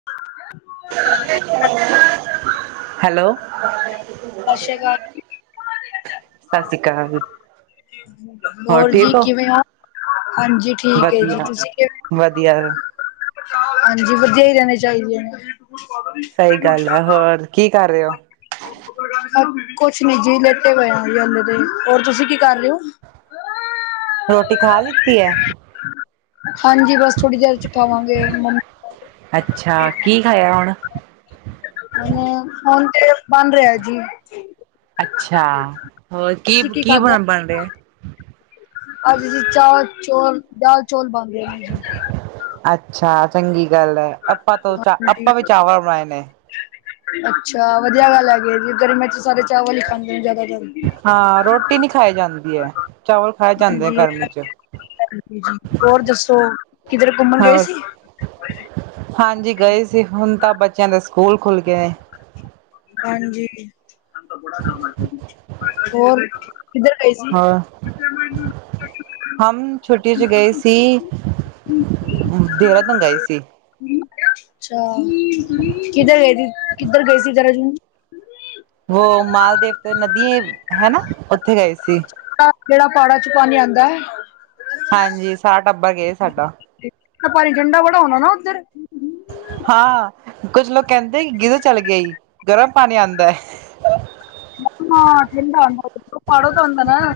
[unintelligible] [inaudible] Hello [unintelligible] ਸਤਿ ਸ਼੍ਰੀ ਅਕਾਲ ਸਤਿ ਸ੍ਰੀ ਅਕਾਲ ਹੋਰ ਜੀ ਠੀਕ ਹੋ? ਕਿਵੇਂ ਓ ਹਾਂਜੀ ਠੀਕ ਏ ਜੀ ਵਧੀਆ। ਤੁਸੀ ਕਿਂ ਵਧੀਆ, ਹਾਂਜੀ ਵਧੀਆ ਹੀ ਰੇਣੇ ਚਾਹੀਦੇ ਨੇ ਸਹੀ ਗੱਲ ਹੈ। ਹੋਰ ਕੀ ਕਰ ਰੇ ਓ ਕੁਛ ਨੀ ਜੀ ਲੇਟੇ ਪਏ ਆ ਜੀ ਹਲੇ ਦੇ ਹੋਰ ਤੁਸੀਂ ਕੀ ਕਰ ਰੇ ਓ ਹ [unintelligible] ਰੋਟੀ ਖਾ ਲਿੱਤੀ ਹੈ? [unintelligible] ਹਾਂਜੀ ਬਸ ਥੋੜ੍ਹੀ ਦੇਰ ਚ ਖਾਵਾਂਗੇ ਮਨ ਅੱਛਾ ਕੀ ਖਾਇਆ ਹੁਣ ਹ ਤੇ ਬਾਨ ਰਿਹਾ ਹ ਜੀ ਅੱਛਾ ਹੋਰ ਕੀ ਤੁਸੀਂ ਕੀ ਖਾਧਾ? ਬਣ ਬਣ ਰਿਹਾ ਅੱਜ ਅਸੀ ਚਾਹ ਚੋਲ ਦਾਲ ਚੋਲ ਬਣ ਰੇ ਨੇ ਜੀ ਅੱਛਾ ਚੰਗੀ ਗੱਲ ਹੈ ਆਪਾਂ ਤੋਂ ਚ ਆਪਾਂ ਹਾਂਜੀ ਵੀ ਚਾਵਲ ਬਣਾਏ ਨੇ ਅੱਛਾ ਵਧੀਆ ਗੱਲ ਹੈਗੀ ਜ ਗਰਮੀਆਂ ਚ ਸਾਰੇ ਚਾਵਲ ਹੀ ਖਾਂਦੇ ਨੇ ਜ਼ਿਆਦਾਤਰ ਹਾਂ ਰੋਟੀ ਨੀ ਖਾਈ ਜਾਂਦੀ ਐ ਹਾਂਜੀ ਹੋਰ ਦੱਸੋ ਕਿਧਰ ਘੁੰਮਣ ਗਏ ਹੋਰ, ਸੀ ਹਾਂਜੀ ਗਏ ਸੀ ਹੁਣ ਤਾਂ ਬੱਚਿਆਂ ਦੇ ਸਕੂਲ ਖੁੱਲ੍ਹ ਗਏ ਹਾਂਜੀ ਜੀ ਹੋਰ ਕਿੱਧਰ ਗਏ ਸੀ ਹਾਂ, ਹਮ ਛੁੱਟੀ ਚ ਗਏ ਸੀ [unintelligible] ਸੀ ਅੱਛਾ ਕਿੱਧਰ ਗਏ ਸੀ ਕਿੱਧਰ ਗਏ ਸੀ [unintelligible] ਉਹ ਮਾਲਦੇਵ ਤੇ ਨਦੀ ਹਨਾ ਉੱਥੇ ਗਏ ਸੀ [unintelligible] ਜਿਹੜਾ ਪਾੜਾਂ ਚੋਂ ਪਾਣੀ ਆਉਂਦਾ ਐ ਹਾਂਜੀ ਸਾਰਾ ਟੱਬਰ ਗਏ ਸਾਡਾ ਪਾਣੀ ਠੰਡਾ ਬੜਾ ਹੋਣਾ ਨਾ ਉੱਧਰ ਹਾਂ ਕੁੱਝ ਲੋਕ ਕਹਿੰਦੇ ਕਿ ਗੀਜ਼ਰ ਚੱਲ ਗਿਆਏ ਹੀ ਗਰਮ ਪਾਣੀ ਆਉਂਦਾ ਹ ਹਾਂ ਠੰਡ ਹੋਂਦਾ ਪਾੜੋ ਤਾਂ ਹੁੰਦਾ ਨਾ।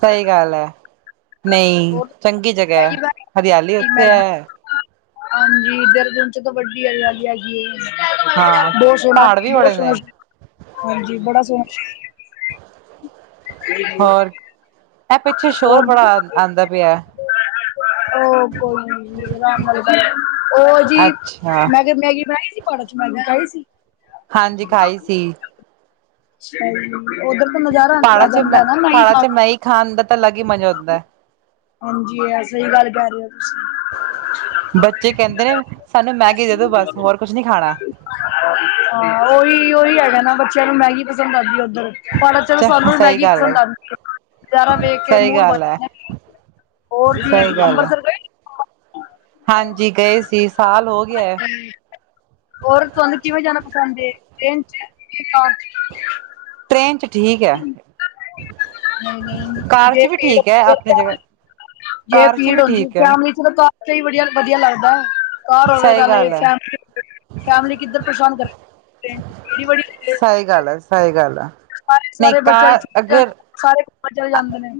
ਸਹੀ ਗੱਲ ਐ, ਨਈ ਹੋਰ ਚੰਗੀ ਜਗਾ ਏ ਮੈਗੀ ਹਰਿਆਲੀ ਉੱਥੇ ਮੈਗੀ ਐ। ਹਾਂਜੀ ਇਧਰ ਦਿਨ ਚ ਤਾਂ ਵੱਡੀ ਆਗੀ ਐ ਈ। ਹਾਂ ਬੋਤ ਸੋਹਣਾ- ਪਹਾੜ ਵੀ ਬੋਤ ਬੜੇ ਸੋਹਣਾ ਨੇ ਹਾਂਜੀ ਬੜਾ ਸੋਹਣਾ, ਹੋਰ ਇਹ ਪਿੱਛੇ ਸ਼ੋਰ ਹੋਰ ਬੜਾ ਆਂਦਾ ਪਿਆ। ਉਹ ਕੋਈ ਉਹ ਜੀ ਅੱਛਾ ਮੈਂ ਕਿਹਾ ਮੈਂਗੀ ਮੈਂ ਜੀ, ਭੜਾ ਚ ਮਣੀ ਚਹੀ ਸੀ [unintelligible] ਹਾਂਜੀ ਖਾਈ ਸੀ। ਅ ਉਧਰ ਤਾਂ ਨਜ਼ਾਰਾ ਪਹਾੜਾਂ ਆ ਚ ਮੈਂ ਜਾਂਦਾ ਨਾ ਪਹਾੜਾਂ ਲਾਈਟ ਦਾ, ਚ ਮੈਗੀ ਖਾਣ ਦਾ ਤਾਂ ਅਲੱਗ ਹੀ ਮਜ਼ਾ ਹੁੰਦਾ ਐ। ਹਾਂਜੀ, ਐ ਸਈ ਗਾੱਲ ਕੈ ਰੇ ਓ। ਬੱਚੇ ਕੈਂਦੇ ਨੇ ਸਾਨੂੰ ਮੈਗੀ ਦੇ ਦੋ ਬਾੱਸ, ਹੋਰ ਕੁਛ ਨੀ ਖਾਨਾ। ਹਾਂ, ਓਈ- ਓਈ ਹੈਗਾ ਨਾ ਬੱਚਿਆਂ ਨੂੰ ਮੈਗੀ ਪਸੰਦ ਆਂਦੀ ਏ ਓਧਰ। ਪਾੱਰ ਚਲੋ ਸਾਨੂੰ ਸਹੀ ਮੈਗੀ ਗੱਲ ਪਸੰਦ ਹੈ ਆਂਦੀ ਏ ਜਾਦਾ ਵੇਖ ਕੇ ਸਹੀ ਮੂੜ ਬਾਨ ਗੱਲ ਹੈ, ਜਾਂਦਾ ਐ। ਹੋਰ ਜੀ, ਸਹੀ ਗੱਲ ਹੈ। ਅੰਬਰਸਰ ਗਏ? ਹਾਂਜੀ, ਗਏ ਸੀ ਸਾਲ ਹੋ ਗਿਆ ਐ। ਗਏ ਹੋਰ, ਤੁਆਨੂੰ ਕਿਵੇਂ ਜਾਨਾ ਪਸੰਦ ਏ ਟ੍ਰੇਨ ਚ, ਕਾਰ ਚ? ਟ੍ਰੇਨ ਚ ਠੀਕ ਹੈ, ਹੂੰ, ਹੂੰ ਕਾਰ ਨਈ-ਨਈ ਜੇ ਚ ਵੀ ਪੀੜ ਠੀਕ ਹੈ ਆਪਣੀ ਜਗ੍ਹਾ [unintelligible] ਜੇ ਕਾਰ ਚ ਭੀੜ ਵੀ ਹੁੰਦੀ ਠੀਕ ਹੈ। ਫੈਮਲੀ ਚ ਤਾਂ ਕਾਰ ਤੇ ਹੀ ਵਦੀਆ ਲੱਗਦਾ ਐ। ਕਾੱਰ ਹੋਵੇ [unintelligible] ਸਹੀ ਗੱਲ ਹੈ, ਸਈ ਗਾੱਲ ਆ- ਸਈ ਗਾੱਲ ਆ। ਸ ਸਾਰੇ ਬੱਚਯਾ ਦੀ ਛੁੱਟੀ ਹੋਣ ਸਾਰੇ ਇਕੱਠੇ ਚਲੇ ਜਾਂਦੇ ਨੇ।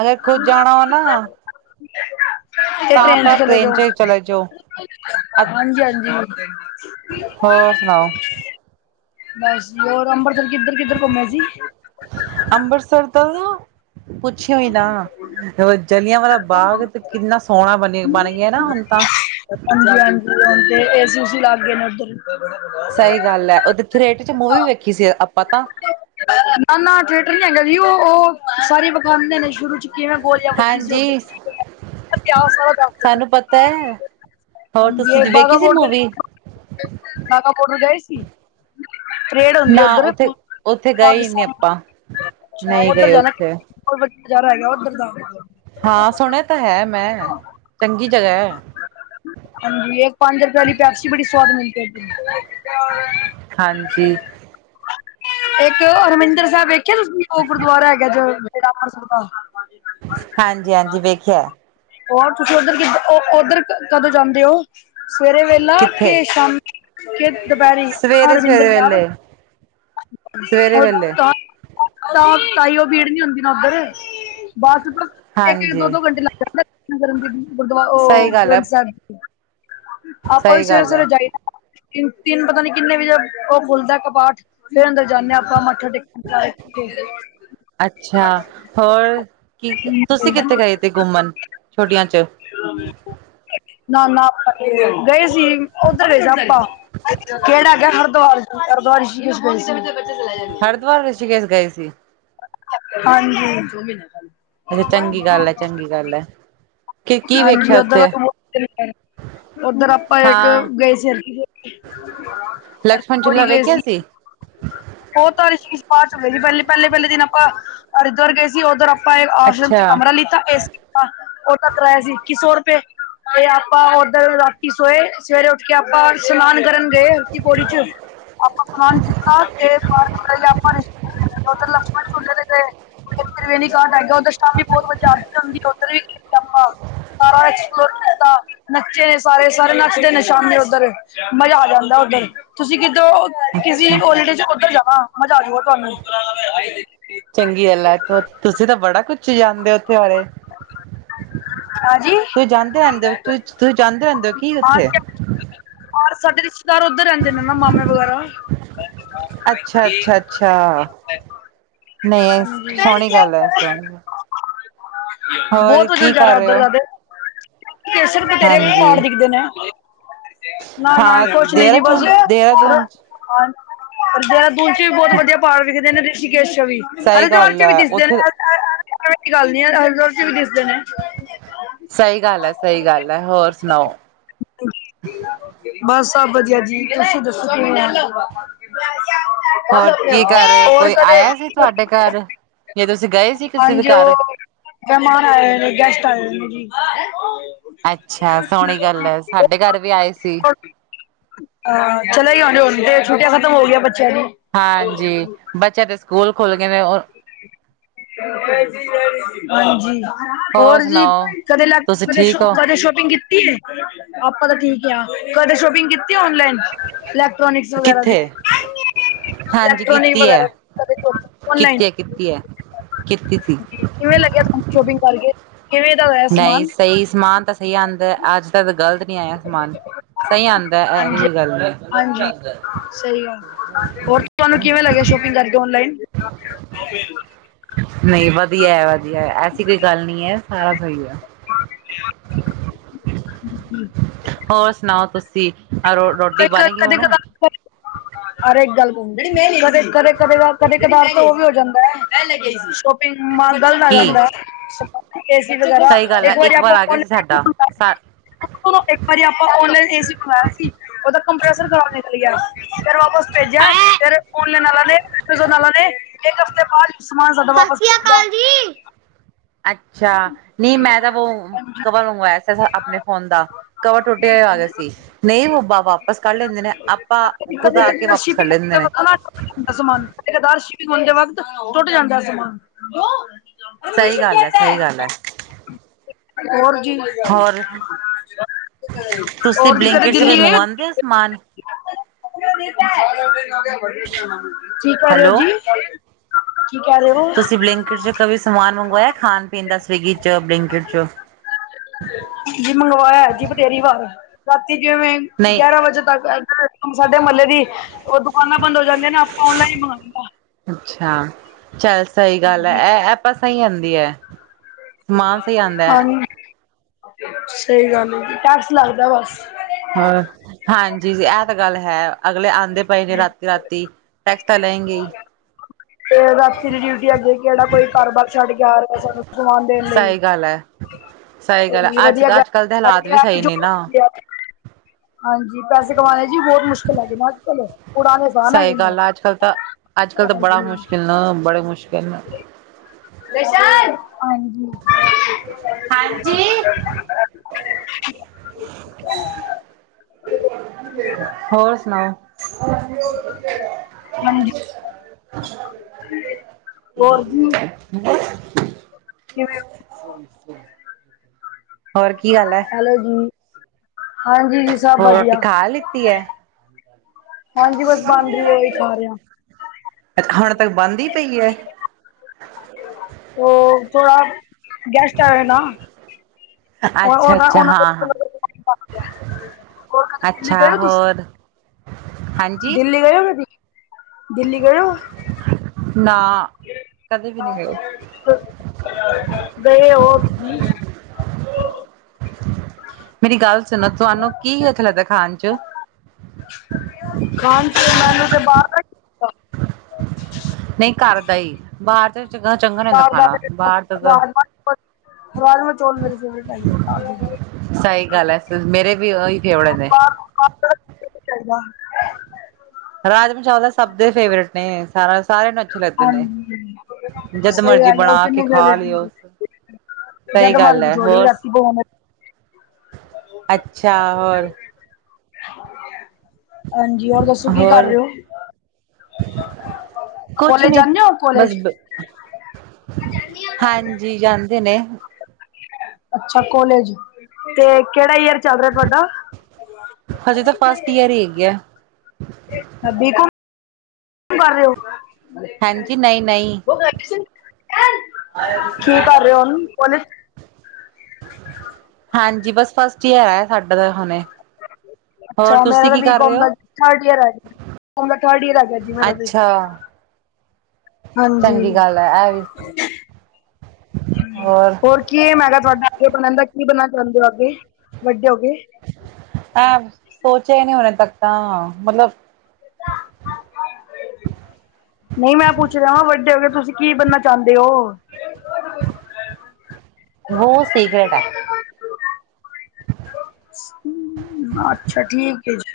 ਅਗਰ ਖੁੱਦ ਜਾਣਾ ਹੋ ਨਾ [inaudible] ਤੇ ਤਾਂ ਟ੍ਰੇਨ ਚ ਤਾਂ ਚਲੇ ਜੋ, ਚਲੇ ਜਾਓ, ਹਾਂਜੀ- ਹਾਂਜੀ। ਹੋਰ ਸੁਨਾਓ? ਬਾੱਸ, ਹੋਰ ਅੰਬਰਸਰ ਕਿੱਧਰ-ਕਿੱਧਰ ਘੁੰਮੇ ਜੀ? ਅੰਬਰਸਰ ਤਾਂ ਪੁੱਛਯੋ ਈ ਨਾ ਜਲਿਆਂਵਾਲਾ ਬਾਗ ਤੇ ਕਿੰਨਾ ਸੋਨਾ ਬੰਨਯਈ ਬਾੰਨ ਗਯਾ ਨਾ ਹੁਨ ਤਾਂ। ਹਾਂਜੀ-ਹਾਂਜੀ ਹੁਨ ਤੇ ਏਸੀ- ਉਸੀ ਲਾੱਗੇ ਨੇ ਓਧਰ। [inaudible] ਸਈ ਗਾੱਲ ਐ, ਓਦੇ ਥਰੇੇਟਰ ਚ ਮੂਵੀ ਵੀ ਵੇਖੀ ਸੀ ਅੱਪਾ ਤਾਂ। ਨਾ-ਨਾ ਥੀਏਟਰ ਨੀ ਹੈਗਾ ਜੀ ਓ, ਓ ਸਾਰੀ ਵਖਾਂਦੇ ਨੇ ਸ਼ੁਰੂ ਚ ਕਿਵੇਂ ਗੋਲੀਆਂ ਵੱਜੀ ਸੀ ਓਧੇ। ਹਾਂਜੀ। ਸਾਨੂੰ ਪਤਾ ਐ, ਹੋਰ ਤੁਸੀ ਹਾਂਜੀ ਦੇ ਵੇਖੀ ਸੀ ਮੂਵੀ? ਨਾਗਾ ਬੋਡਰ ਗਏ ਸੀ? ਪਰੇਡ ਹੁੰਦੀ ਨਾ ਉੱਧਰ ਓਥੇ, ਓਥੇ ਗਏ ਈ ਨੀ ਪਾਕਿਸਤਾਨ ਆਪਾ। ਨਈ ਗਏ ਓਥੇ। ਉ ਬੱਚਾ ਰਹਿ ਗਿਆ ਉਧਰ ਦਾ, ਹਾਂ, ਸੁਣਯਾ ਤਾ ਹੈ ਮੈਂ ਚੰਗੀ ਜਗਾ ਐ। ਹਾਂਜੀ, ਏ ਪਾੰਜ ਰੁਪੇ ਆਲੀ ਪੈਪਸੀ ਬੜੀ ਸਵਾਦ ਮਿਲਦੀ ਏ ਓਦ ਹਾਂਜੀ। ਏਕ ਅਰਵਿੰਦਰ ਸੈਬ ਵੇਖਯਾ ਤੁਸੀ, ਓ ਗੁਰਦੁਆਰਾ ਹੈਗਾਾ ਜੇ ਜੇੜਾ ਅੰਬਰਸਰ ਦਾ। ਹਾਂਜੀ- ਹਾਂਜੀ ਵੇਖਯਾ ਐ। ਹੋਰ, ਤੁਸੀਂ ਓਧਰ ਕਿ ਓਧਰ ਕਦੋ ਜਾਂਦੇ ਓ, ਸਵੇਰੇ ਵੇ ਲਾ ਕਿੱਥੇ ਕੇ ਸ਼ਾਮੀ, ਕੇ ਦੁਪੈਰੀ ਸਵੇਰੇ ਹਰਵਿੰਦਰ ਸਵੇਰੇ ਸਾਬ। ਵੇਲੇ [inaudible] ਸਵੇਰੇ ਵੇਲੇ ਤਾਂ ਤਾਈਓ ਭੀੜ ਨੀ ਹੁੰਦੀ ਨਾ ਓਦਰ ਬਾਦ ਚੋ ਤਾਂ ਇੱਕ-ਇੱਕ, ਹਾਂਜੀ ਦੋ- ਦੋ ਘੰਟੇ ਲੱਗ [unintelligible] ਓ ਸਹੀ ਗੱਲ ਹੈ ਗ੍ਰੰਥ ਸੈਬ ਜੀ ਆਪਾਂ ਵੀ ਸਹੀ ਸਵੇਰੇ ਗੱਲ ਸਵੇਰੇ ਹੈ ਜਾਈਦੈ, ਤਿੰਨ-ਤਿੰਨ ਪਤਾ ਨੀ ਕਿੰਨੇ ਵਜੇ ਓ ਖੁਲਦੈ ਕ ਪਾਠ ਫੇਰ ਅੰਦਰ ਜਾਂਨੇ ਆਂ ਆਪਾਂ ਮੱਥਾ ਟੇਕਨ [unintelligible] ਅੱਛਾ, ਹੋਰ ਕੀ ਤੁਸੀ ਕਿੱਥੇ ਗਏ ਥੇ ਕੁੰਮਨ। ਛੁੱਟੀਆਂ ਚ ਨਾ-ਨਾ ਆਪਾਂ ਨੀ ਗਏ। ਗਏ ਸੀ ਓਦਰ ਗਏ ਸੀ ਆਪਾਂ, ਕੇੜਾ ਹੈਗੈ ਹਰਦਵਾਰ ਹਰਦਵਾਰ, ਰਿਸ਼ੀਕੇਸ਼ ਗਏ ਸੀ। ਹਰਦਵਾਰ, ਰਿਸ਼ੀਕੇਸ਼ ਗਏ ਸੀ। ਹਾਂਜੀ। ਅੱਛਾ ਚੰਗੀ ਗੱਲ ਐ ਚੰਗੀ ਗੱਲ ਐ। ਹਾਂਜੀ ਓਦਰ ਆਪਾਂ ਮੁੜ ਕੇ ਨੀ ਗਏ, ਓਦਰ ਆਪਾਂ ਇੱਕ ਹਾਂ ਗਏ ਸੀ ਰਿਸ਼ੀਕੇਸ ਹਰਕੀ ਲਕਸ਼ਮਣ ਝੂਲਾ ਪੌੜੀ ਗਏ ਵੇਖਿਆ ਸੀ। ਓ ਤਾ ਰਿਸ਼ੀਕੇਸ਼ ਬਾਦ ਚੋਂ ਗਏ ਸੀ ਪੈਲੇ-ਪੈਲੇ-ਪੈਲੇ ਦਿਨ ਆਪਾਂ ਹਰਿਦੁਆਰ ਗਏ ਸੀ ਓਦਰ ਆਪਾਂ ਆਪਾਂ ਆਸ਼ਰਮ ਚ ਅੱਛਾ ਕਮਰਾ ਲਿੱਤਾ ਏ ਸੀ ਕਾ ਕਰਾਇਆ ਸੀ ਇੱਕੀ ਸੌ ਰੁਪਏ, ਤੇ ਆਪਾਂ ਓਦਨ ਰਾਤੀ ਸੋਏ ਸਵੇਰੇ ਉੱਠ ਕੇ ਆਪਾਂ ਸ਼ਨਾਨ ਕਰਨ ਗਏ ਹਰ ਕੀ ਪੌੜੀ ਚ। ਆਪਾਂ ਖਾਨ ਕੀਤਾ ਤੇ ਬਾਦ ਵਿੱਚ ਆਪਾਂ ਲਸ਼ਮਣ ਝੂਲੇ ਤੇ ਗਏ। ਵੇਨੀ ਗਾਰਡ ਹੈਗਾ ਓਦਰ ਸ਼ਾਮ ਵੀ ਬੋਤ ਵਧੀਆ ਆ ਹੁੰਦੀ ਓਦਰ ਵੀ ਕੀਤਾ ਆਪਾਂ। ਸਾਰਾ ਐਕਸਪਲੋਰ ਕੀਤਾ। ਨੱਚੇ ਨੇ ਸਾਰੇ ਸਾਰੇ ਨੱਚਦੇ ਨੇ ਸ਼ਾਮੀ ਓਦਰ ਮਜ਼ਾ ਆ ਜਾਂਦਾ ਓਦਰ, ਤੁਸੀਂ ਕਿਦੋਂ ਕਿਸੀ ਅੱਛਾ ਹੋਲੀਡੇ ਚ ਓਦਰ ਜਾਵਾਂ ਮਜ਼ਾ ਆ ਜੂਗਾ ਤੁਆਨੂੰ। ਚੰਗੀ ਗੱਲ ਐ, ਤੁਸੀਂ ਤਾਂ ਬੜਾ ਕੁਛ ਜਾਂਨਦੇ ਓਂ ਓਥੇ ਬਾਰੇ। ਹਾਂਜੀ ਤੁਸੀਂ ਜਾਂਦੇ ਆਂਦੇ ਓਂ ਤੁਸੀਂ ਜਾਂਦੇ ਆਂਦੇ ਓਂ ਕੀ ਓਥੇ ਹਰ ਸਾਡੇ ਰਿਸ਼ਤੇਦਾਰ ਓਦਰ ਰੈਂਦੇ ਨੇ ਨਾ ਮਾਮੇ ਵਗ਼ੈਰਾ ਅੱਛਾ-ਅੱਛਾ-ਅੱਛਾ। ਹਾਂਜੀ, ਡੈਡੀ ਜੇਬ ਪਰਾਂ ਕੀ ਗੱਲ ਹੋਏਆ, ਹੋਰ ਬੋਤ ਵਦੀਆ ਕੀ ਨਜ਼ਾਰਾ ਕਰ ਰਹੇ ਹੋ ਓਦਰ ਦੇ ਤਾ। ਕੇਸਰ ਬਥੇਰੇ ਹਾਂਜੀ ਪਆੜ ਦਿਖਦੇ ਨੇ। ਨਾ-ਨਾ ਹਾਂ ਕੁਛ ਨੀ ਜੀ ਬਸ ਦੇਹਰਾਦੂਨ ਰੌ ਦੇਹਰਾਦੂਨ ਹਾਂ ਦੇਹਰਾਦੂਨ ਚ ਵੀ ਬੋਤ ਵਦੀਆ ਪਾੜ ਵਿਖਦੇ ਨੇ ਰਿਸ਼ੀਕੇਸ਼ ਚ ਵੀ। ਸਹੀ ਹਰਿਦਵਾਰ ਗੱਲ ਚ ਵੀ ਹੈ ਦਿਸਦੇ ਨੇ ਉੱਥੇ ਐ ਐਸੀ ਗੱਲ ਨੀ ਐ ਹਰਿਦਵਾਰ ਚ ਵੀ ਦਿਸਦੇ ਨੇ। ਸਈ ਗੱਲ ਐ-ਸਈ ਗੱਲ ਐ ਹੋਰ ਸਨਾਓ। [inaudible] ਬਸ ਸਬ ਵਦੀਆ ਜੀ ਤੁਸੀਂ ਦੱਸੋ ਕਿਵੇਂ ਓਂ। ਹੋਰ ਕੀ ਕਰ ਰਹੇ ਹੋ [unintelligible] ਹੋਰ ਕੋਈ ਕਦੇ, ਆਇਆ ਸੀ ਤੁਹਾਡੇ ਘਰ ਜਾਂ ਤੁਸੀਂ ਗਏ ਸੀ ਕਿਸੇ ਦੇ ਹਾਂਜੀ ਓ ਘਰ ਮੈਮਾਨ ਆਏ ਹੋਏ ਨੇ, ਗੈਸਟ ਆਏ ਹੋਏ ਨੇ ਜੀ। ਅੱਛਾ ਸੋਨੀ ਗੱਲ ਐ ਸਾਡੇ ਘਰ ਵੀ ਆਏ ਸੀ। ਹਾਂ ਚਲੇ ਗਏ ਹੋਨੇ ਹੁਨ ਤੇ ਛੁੱਟੀਆਂ ਖ਼ਤਮ ਹੋ ਗੀਆਂ ਬੱਚਿਆਂ ਦੀਆਂ। ਹਾਂਜੀ, ਬੱਚਿਆਂ ਦੇ ਸਕੂਲ ਖੁੱਲ ਗਏ ਨੇ ਔਰ ਹਾਂਜੀ। ਹੋਰ ਜੀ ਕਦੇ ਲੈਪ ਤੁਸੀਂ ਕਦੇ ਠੀਕ ਹੋ ਸ਼ੋ ਸ਼ੋਪਿੰਗ ਕੀ ਆਪਾਂ ਤਾਂ ਠੀਕ ਆਂ, ਕਦੇ ਸ਼ੋਪਿੰਗ ਕੀਤੀ ਔਨਲਾਈਨ? ਇਲੈਕਟ੍ਰੋਨਿਕਸ ਵਗੈਰਾ ਦੇ? ਕਿੱਥੇ ਹਾਂਜੀ ਇਲੈਕਟ੍ਰੋਨਿਕ ਕੀਤੀ ਹੈ ਵਗੈਰਾ, ਔਨਲਾਈਨ। ਕੀਤੀ ਹੈ ਕੀਤੀ ਐ, ਕੀਤੀ ਸੀ। ਜੀ ਕਿਵੇਂ ਲੱਗਿਆ, ਤੁਆਨੂੰ ਸ਼ੋਪਿੰਗ ਕਰਕੇ? ਕਿਵੇਂ ਦਾ ਹੋਇਆ ਨਈਂ, ਸਮਾਨ? ਸਈ ਸਮਾਨ ਤਾਂ ਸਈ ਆਂਦਾ ਅੱਜ ਤਾਂ ਗਲਤ ਨੀਂ ਆਯਾ ਸਮਾਨ, ਸਈ ਆਂਦਾ ਐਹੋ ਹਾਂਜੀ ਜੀ ਗੱਲ ਹਾਂਜੀ ਨੀਂ। ਸਹੀ ਗੱਲ, ਹੋਰ ਤੁਆਨੂੰ ਕਿਵੇਂ ਲੱਗਿਆ ਸ਼ੋਪਿੰਗ ਕਰਕੇ ਓਨਲਾਈਨ? ਨਈਂ, ਵਧੀਆ-ਵਧੀਆ, ਐਸੀ ਕੋਈ ਗੱਲ ਨੀਂ ਐ, ਸਾਰਾ ਸਈ ਐ। [unintelligible] ਹੋਰ ਸੁਣਾਓ ਤੁਸੀਂ, ਅ ਰੋਟੀ ਬਾਨ ਗਈ ਹੋਣ? [inaudible] ਹਰੇ ਗੱਲ ਕ ਕਦੇ, ਕਦੇ, ਕਦੇ ਕਦਾਰ ਤੇ ਓ ਵੀ ਹੋ ਜਾਂਦਾ। ਮਾਲ ਗਲਤ ਆ ਕੀ ਜਾਂਦਾ। ਏਸੀ ਵਗੈਰਾ, ਸਹੀ ਗੱਲ ਹੈ ਇੱਕ ਵਾਰੀ ਵਾਰ ਆਪਾਂ ਆ ਗਿਆ ਸੀ ਸਾਡਾ [unintelligible] ਏਕ ਵਾਰੀ ਆਪਾਂ ਔਨਲਾਈਨ ਏਸੀ ਮੰਗਈਆਂ ਸੀ। ਓਦਾ ਕੰਪ੍ਰੈਸਰ ਖ਼ਰਾਬ ਨਿਕਲ ਗਯਾ, ਫੇਰ ਵਾਪਸ ਭੇਜਿਆ ਫੇਰ ਫੋਨ ਲੈਣ ਵਾਲਾ ਨੇ ਐਮਜ਼ਨ ਵਾਲਾ ਨੇ ਇੱਕ ਹਫ਼ਤੇ ਬਾਅਦ ਸਮਾਨ ਸਾਡਾ ਵਾਪਸ ਭੇਜਿਆ। ਅੱਛਾ, ਨਈਂ ਮੈਂ ਤਾਂ ਵੋ ਕਵਰ ਮੰਗਵਾਈਆਂ ਆਪਣੇ ਫ਼ੋਨ ਦਾ। ਕਵਰ ਟੁੱਟਿਆ ਹੋਯਾ ਆ ਗਯਾ ਸੀ। ਨਈਂ, ਹਾਂਜੀ ਓ ਵਾਪਿਸ ਕਰ ਲੈਂਦੇ ਨੇ, ਆਪਾਂ ਕਦੇ ਖੁਦ ਆ ਕੇ ਵਾਪਿਸ ਕਰੱ ਲੈਂਦੇ ਨੇ। ਸਾਰਾ ਸਮਾਨ [unintelligible] ਸ਼ਿਪਿੰਗ ਹੋਣ ਤੋਂ ਬਾਦ ਟੁੱਟ ਜਾਂਦਾ ਅ ਸਮਾਨ। ਹੋਰ ਸਹੀ ਗੱਲ ਹੈ ਸਹੀ ਗੱਲ ਹੈ ਕੀ ਬਣੀ ਗੱਲ? ਹੋਰ ਤੁਸੀਂ ਹੋਰ ਜੀ ਕਦੇ ਬਲਿੰਕਿਟ ਚ ਕੁਛ ਦਿੱਲੀ ਗਏ ਹੋ? ਮੰਗਵਾਉਂਦੇ ਓ ਸਮਾਨ? ਕੀ ਕਰ ਰੇ ਓ ਹੈਲੋ ਜੀ? ਕੀ ਕਹਿ ਰੇਓ? ਤੁਸੀਂ ਬਲਿੰਕਿਟ ਚ ਸਮਾਨ ਮੰਗਵਾਇਆ ਖਾਣ- ਪੀਣ ਦਾ ਸਵੀਗੀ ਚ, ਬਲਕਟ ਚ? ਜੀ ਮੰਗਵਾਇਆ ਜੀ ਬਥੇਰੀ ਵਾਰ, ਰਾਤੀ ਜਿਵੇਂ ਨਹੀਂ ਗਯਾਰਾਂ ਵਜੇ ਤੱਕ, ਸਾਡੇ ਮਹੱਲੇ ਦੀ ਓ ਦੁਕਾਨਾਂ ਬੰਦ ਹੋ ਜਾਂਦੀਆਂ ਨਾ, ਆਪਾਂ ਔਨਲਾਈਨ ਈ ਮੰਗਵਾਂਦੇ ਆ। ਅੱਛਾ, ਚੱਲ ਸਹੀ ਗੱਲ ਐ। ਹਾਂਜੀ ਐ ਐ ਐਪਾਂ ਸਹੀ ਹੁੰਦੀ ਏ। ਸਮਾਨ ਸਈ ਆਂਦਾ। ਸਈ ਗੱਲ, ਟੈਕਸ ਲੱਗਦਾ ਵੱਸ। ਹ ਹਾਂਜੀ, ਏ ਤੇ ਗੱਲ ਹੈ ਅਗਲੇ ਆਂਦੇ ਪਏ ਨੇ ਰਾਤੀ- ਰਾਤੀ। ਟੈਕਸ ਤਾਂ ਲਏ ਗੇਹੀ। ਤੇ ਰਾਤੀ ਡਿਊਟੀਆਂ ਦੇ ਕੇ ਜੇੜਾ ਕੋਈ ਘਰ-ਬਾਰ ਛੱਡ ਕੇ ਆਰੇ ਨੇ। ਸਈ ਗੱਲ ਆ। ਸਈ ਗੱਲ ਆ, ਕੋਈ ਅੱਜ, ਵਧੀਆ ਅੱਜ-ਕੱਲ ਦੇ ਗੱਲ ਹਾਲਾਤ ਇਹ ਵੀ ਆ ਕਿ ਸਈ ਜੋ ਨਈ ਨਾ। ਹਾਂਜੀ, ਪੈਸੇ ਕਮਾਣੇ ਜੀ ਬੋਤ ਮੁਸ਼ਕਿਲ ਹੈਗੇਨੇ ਅੱਜ-ਕਲ, ਉੜਾਨੇ ਅਸਾਨ ਹੈਗੇ ਨੇ। ਅੱਜ-ਕਲ ਤਾਂ, ਅੱਜ-ਕੱਲ ਤਾਂ ਬੜਾ ਹਾਂਜੀ ਮੁਸ਼ਕਿਲ ਨਾ ਬੜੇ ਮੁਸ਼ਕਿਲ ਨੇ। ਹਾਂਜੀ। ਹਾਂਜੀ। [inaudible] ਹੋਰ ਸੁਨਾਓ? ਹਾਂਜੀ [inaudible] ਼ [inaudible] ਹੋਰ ਜੀ ਕਿਵੇਂ ਹੋਰ ਕੀ ਹਾਲ ਐ? ਹੈਲੋ ਜੀ। ਹਾਂਜੀ ਜੀ ਸਭ ਹੋਰ, ਰੋਟੀ ਵਧੀਆ ਖਾ ਲਿੱਤੀ ਐ? ਹਾਂਜੀ ਬਸ ਬਨ ਰੀ ਐ, ਓਈ ਖਾ ਰੇਆ। ਹੁਣ ਤੱਕ ਬਨਦੀ ਪਈ ਐ। ਓ ਥੋੜਾ, ਗੈਸਟ ਆਏ ਆ ਨਾ। ਅੱਛਾ ਅੱਛਾ ਹਾਂ ਹਾਂ ਅੱਛਾ [unintelligible] ਹੋਰ ਹਾਂਜੀ ਦਿੱਲੀ ਗਏ ਓ ਕਦੀ, ਦਿੱਲੀ ਗਏ ਓ? ਨਾ, ਕਦੇ ਵੀ ਨੀ ਗਏ। ਗਏ ਓ? ਮੇਰੀ ਗੱਲ ਸੁਨੋ, ਤੁਆਨੂੰ ਕੀ ਅੱਛਾ ਲਗਦੈ ਖਾਨ 'ਚ? ਖਾਨ, ਚ ਮੈਨੂੰ ਤੇ ਬਾਰ ਦਾ ਈ ਨਈਂ ਘਰ ਦਾ ਈ, ਬਾਰ ਦਾ ਚੰਗਾ, ਚੰਗਾ ਨਈਂ ਹੁੰਦਾ ਬਾਹਰ ਦਾ ਖਾਨਾ ਤੇ ਬਾਹਰ ਦਾ ਤਾਂ ਰਾਜਮਾ ਰਾਜਮਾ- ਚੌਲ ਮਿਲ ਜਾਣ ਸਹੀ ਗੱਲ ਹੈ [unintelligible] ਮੇਰੇ ਵੀ ਓਹੀ ਫੇਵਰਟ ਨੇ। [unintelligible] ਰਾਜਮਾ-ਚਾਵਲ ਤਾਂ ਸਬ ਦੇ ਫੇਵਰੇਟ ਨੇ। ਸਾਨੂੰ ਸਾਰੇਆਂ ਨੂੰ ਅੱਛੇ ਲੱਗਦੇ ਨੇ, ਹਾਂਜੀ ਜਦ ਸਹੀ ਮਰਜੀ ਗੱਲ ਹੈ ਉਹ ਬਣਾ ਕੇ ਕਿੰਨੇ ਖਾ ਫੇਵਰੇਟ ਲੇਓ ਨੇ ਸਈ ਜਦ ਗੱਲ ਮਰਜੀ ਐ, ਥੋੜੀ ਹੋਰ ਰਾਤੀ ਪਵਾਉਣੇ ਅੱਛਾ, ਹੋਰ ਹਾਂਜੀ, ਹੋਰ ਦੱਸੋ ਕੀ ਕਰ ਹੋਰ ਰਏ ਓ? [inaudible] ਕੁਛ ਕੋਲੇਜ ਨੀ ਜਾਂਦੇ ਹੋ ਬਸ, ਕੋਲੇਜ ਹਾਂਜੀ ਜਾਂਦੇ ਨੇ। ਅੱਛਾ ਕੋਲੇਜ, ਤੇ ਕੇੜਾ ਈਅਰ ਚੱਲ ਰੇਆ ਤੁਆਡਾ? ਹਜੇ ਤਾਂ ਫਸਟ ਈਅਰ ਈ ਹੈਗੇ ਆ। [unintelligible] ਕੀ ਕਰ ਰਏ ਓ? ਹਾਂਜੀ, ਨਈਂ -ਨਈਂ। ਪੋਲਿਸ [inaudible] ਹਾਂਜੀ, ਬਸ ਫਸਟ ਈਅਰ ਐ ਸਾਡਾ ਤਾਂ ਹੁਨੇ। ਅੱਛਾ, ਮੇਰਾ ਤਾਂ ਬੀ -ਕੌਮ ਦਾ ਹੋ ਥਰਡ ਈਅਰ ਐ। ਹੁਣ ਤਾਂ ਥਰਡ ਈਅਰ ਆ ਗੇਆ ਜੀ, ਮੇਰਾ ਤੇ- ਅੱਛਾ ਹਾਂਜੀ, ਚੰਗੀ ਗੱਲ ਹੈ ਇਹ ਵੀ ਹੋਰ ਕੀ ਏਮ ਹੈਗਾ ਤੁਆਡਾ, ਅੱਗੇ ਬਣਨ ਦਾ, ਕੀ ਬਣਨਾ ਚਾਓਂਦੇ ਓ ਅੱਗੇ, ਵੱਡੇ ਹੋ ਕੇ? ਅ, ਸੋਚੇਆ ਈ ਨਈਂ ਹੁਣੇ ਤੱਕ ਤਾਂ, ਮਤਲਬ ਨਈ ਮੈਂ ਪੁੱਛ ਰੇਆਂ, ਵੱਡੇ ਹੋ ਕੇ ਤੁਸੀਂ ਕੀ ਬਣਨਾ ਚਾਂਦੇ ਓ। ਵੋ ਸਿਕਰਟ ਐ। ਅੱਛਾ, ਠੀਕ ਐ ਜੀ।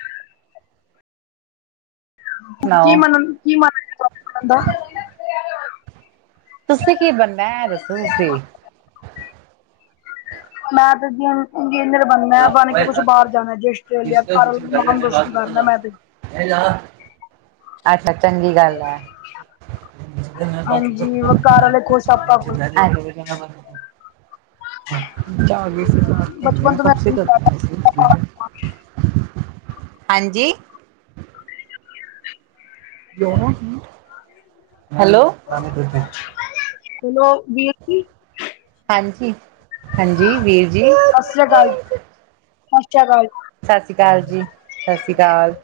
ਕੀ ਸੁਣਾਓ ਬਨਣ, ਕੀ ਮਨ ਹੈਗਾ ਤੁਆਡੇ ਬਣਨ ਦਾ? ਤੁਸੀ ਕੀ ਬਣਨਾ ਐ ਦੱਸੋ ਤੁਸੀ? ਮੈਂ ਤਾਂ ਜਿ ਇੰਜੀਨਅਰ ਬਣਨਾ ਬਨ ਕੇ ਕੁਛ ਬਾਰ ਜਾਣਾ ਜੀ ਆਸਟ੍ਰੇਲੀਆ ਘਰ ਨਾਮ ਰੋਸ਼ਨ ਕਰਨਾ ਮੈਂ ਤੇ ਅੱਛਾ, ਚੰਗੀ ਗੱਲ ਐ। ਹਾਂਜੀ ਘਰ ਵਾਲੇ ਖੁਸ਼ ਆਪਾਂ ਖੁਸ਼ ਬਚਪਨ [unintelligible] [unintelligible] ਤੋਂ ਮੈਂ [unintelligible] ਹਾਂਜੀ। [unintelligible] ਹੈਲੋ। ਹੈਲੋ, ਵੀਰ ਜੀ। ਹਾਂਜੀ ਹਾਂਜੀ ਵੀਰ ਜੀ। ਸਤਿ ਸ੍ਰੀ ਅਕਾਲ ਜੀ, [unintelligible] [unintelligible] ਸਤਿ ਸ਼੍ਰੀ ਅਕਾਲ ਜੀ, ਸਤਿ ਸ਼੍ਰੀ ਅਕਾਲ।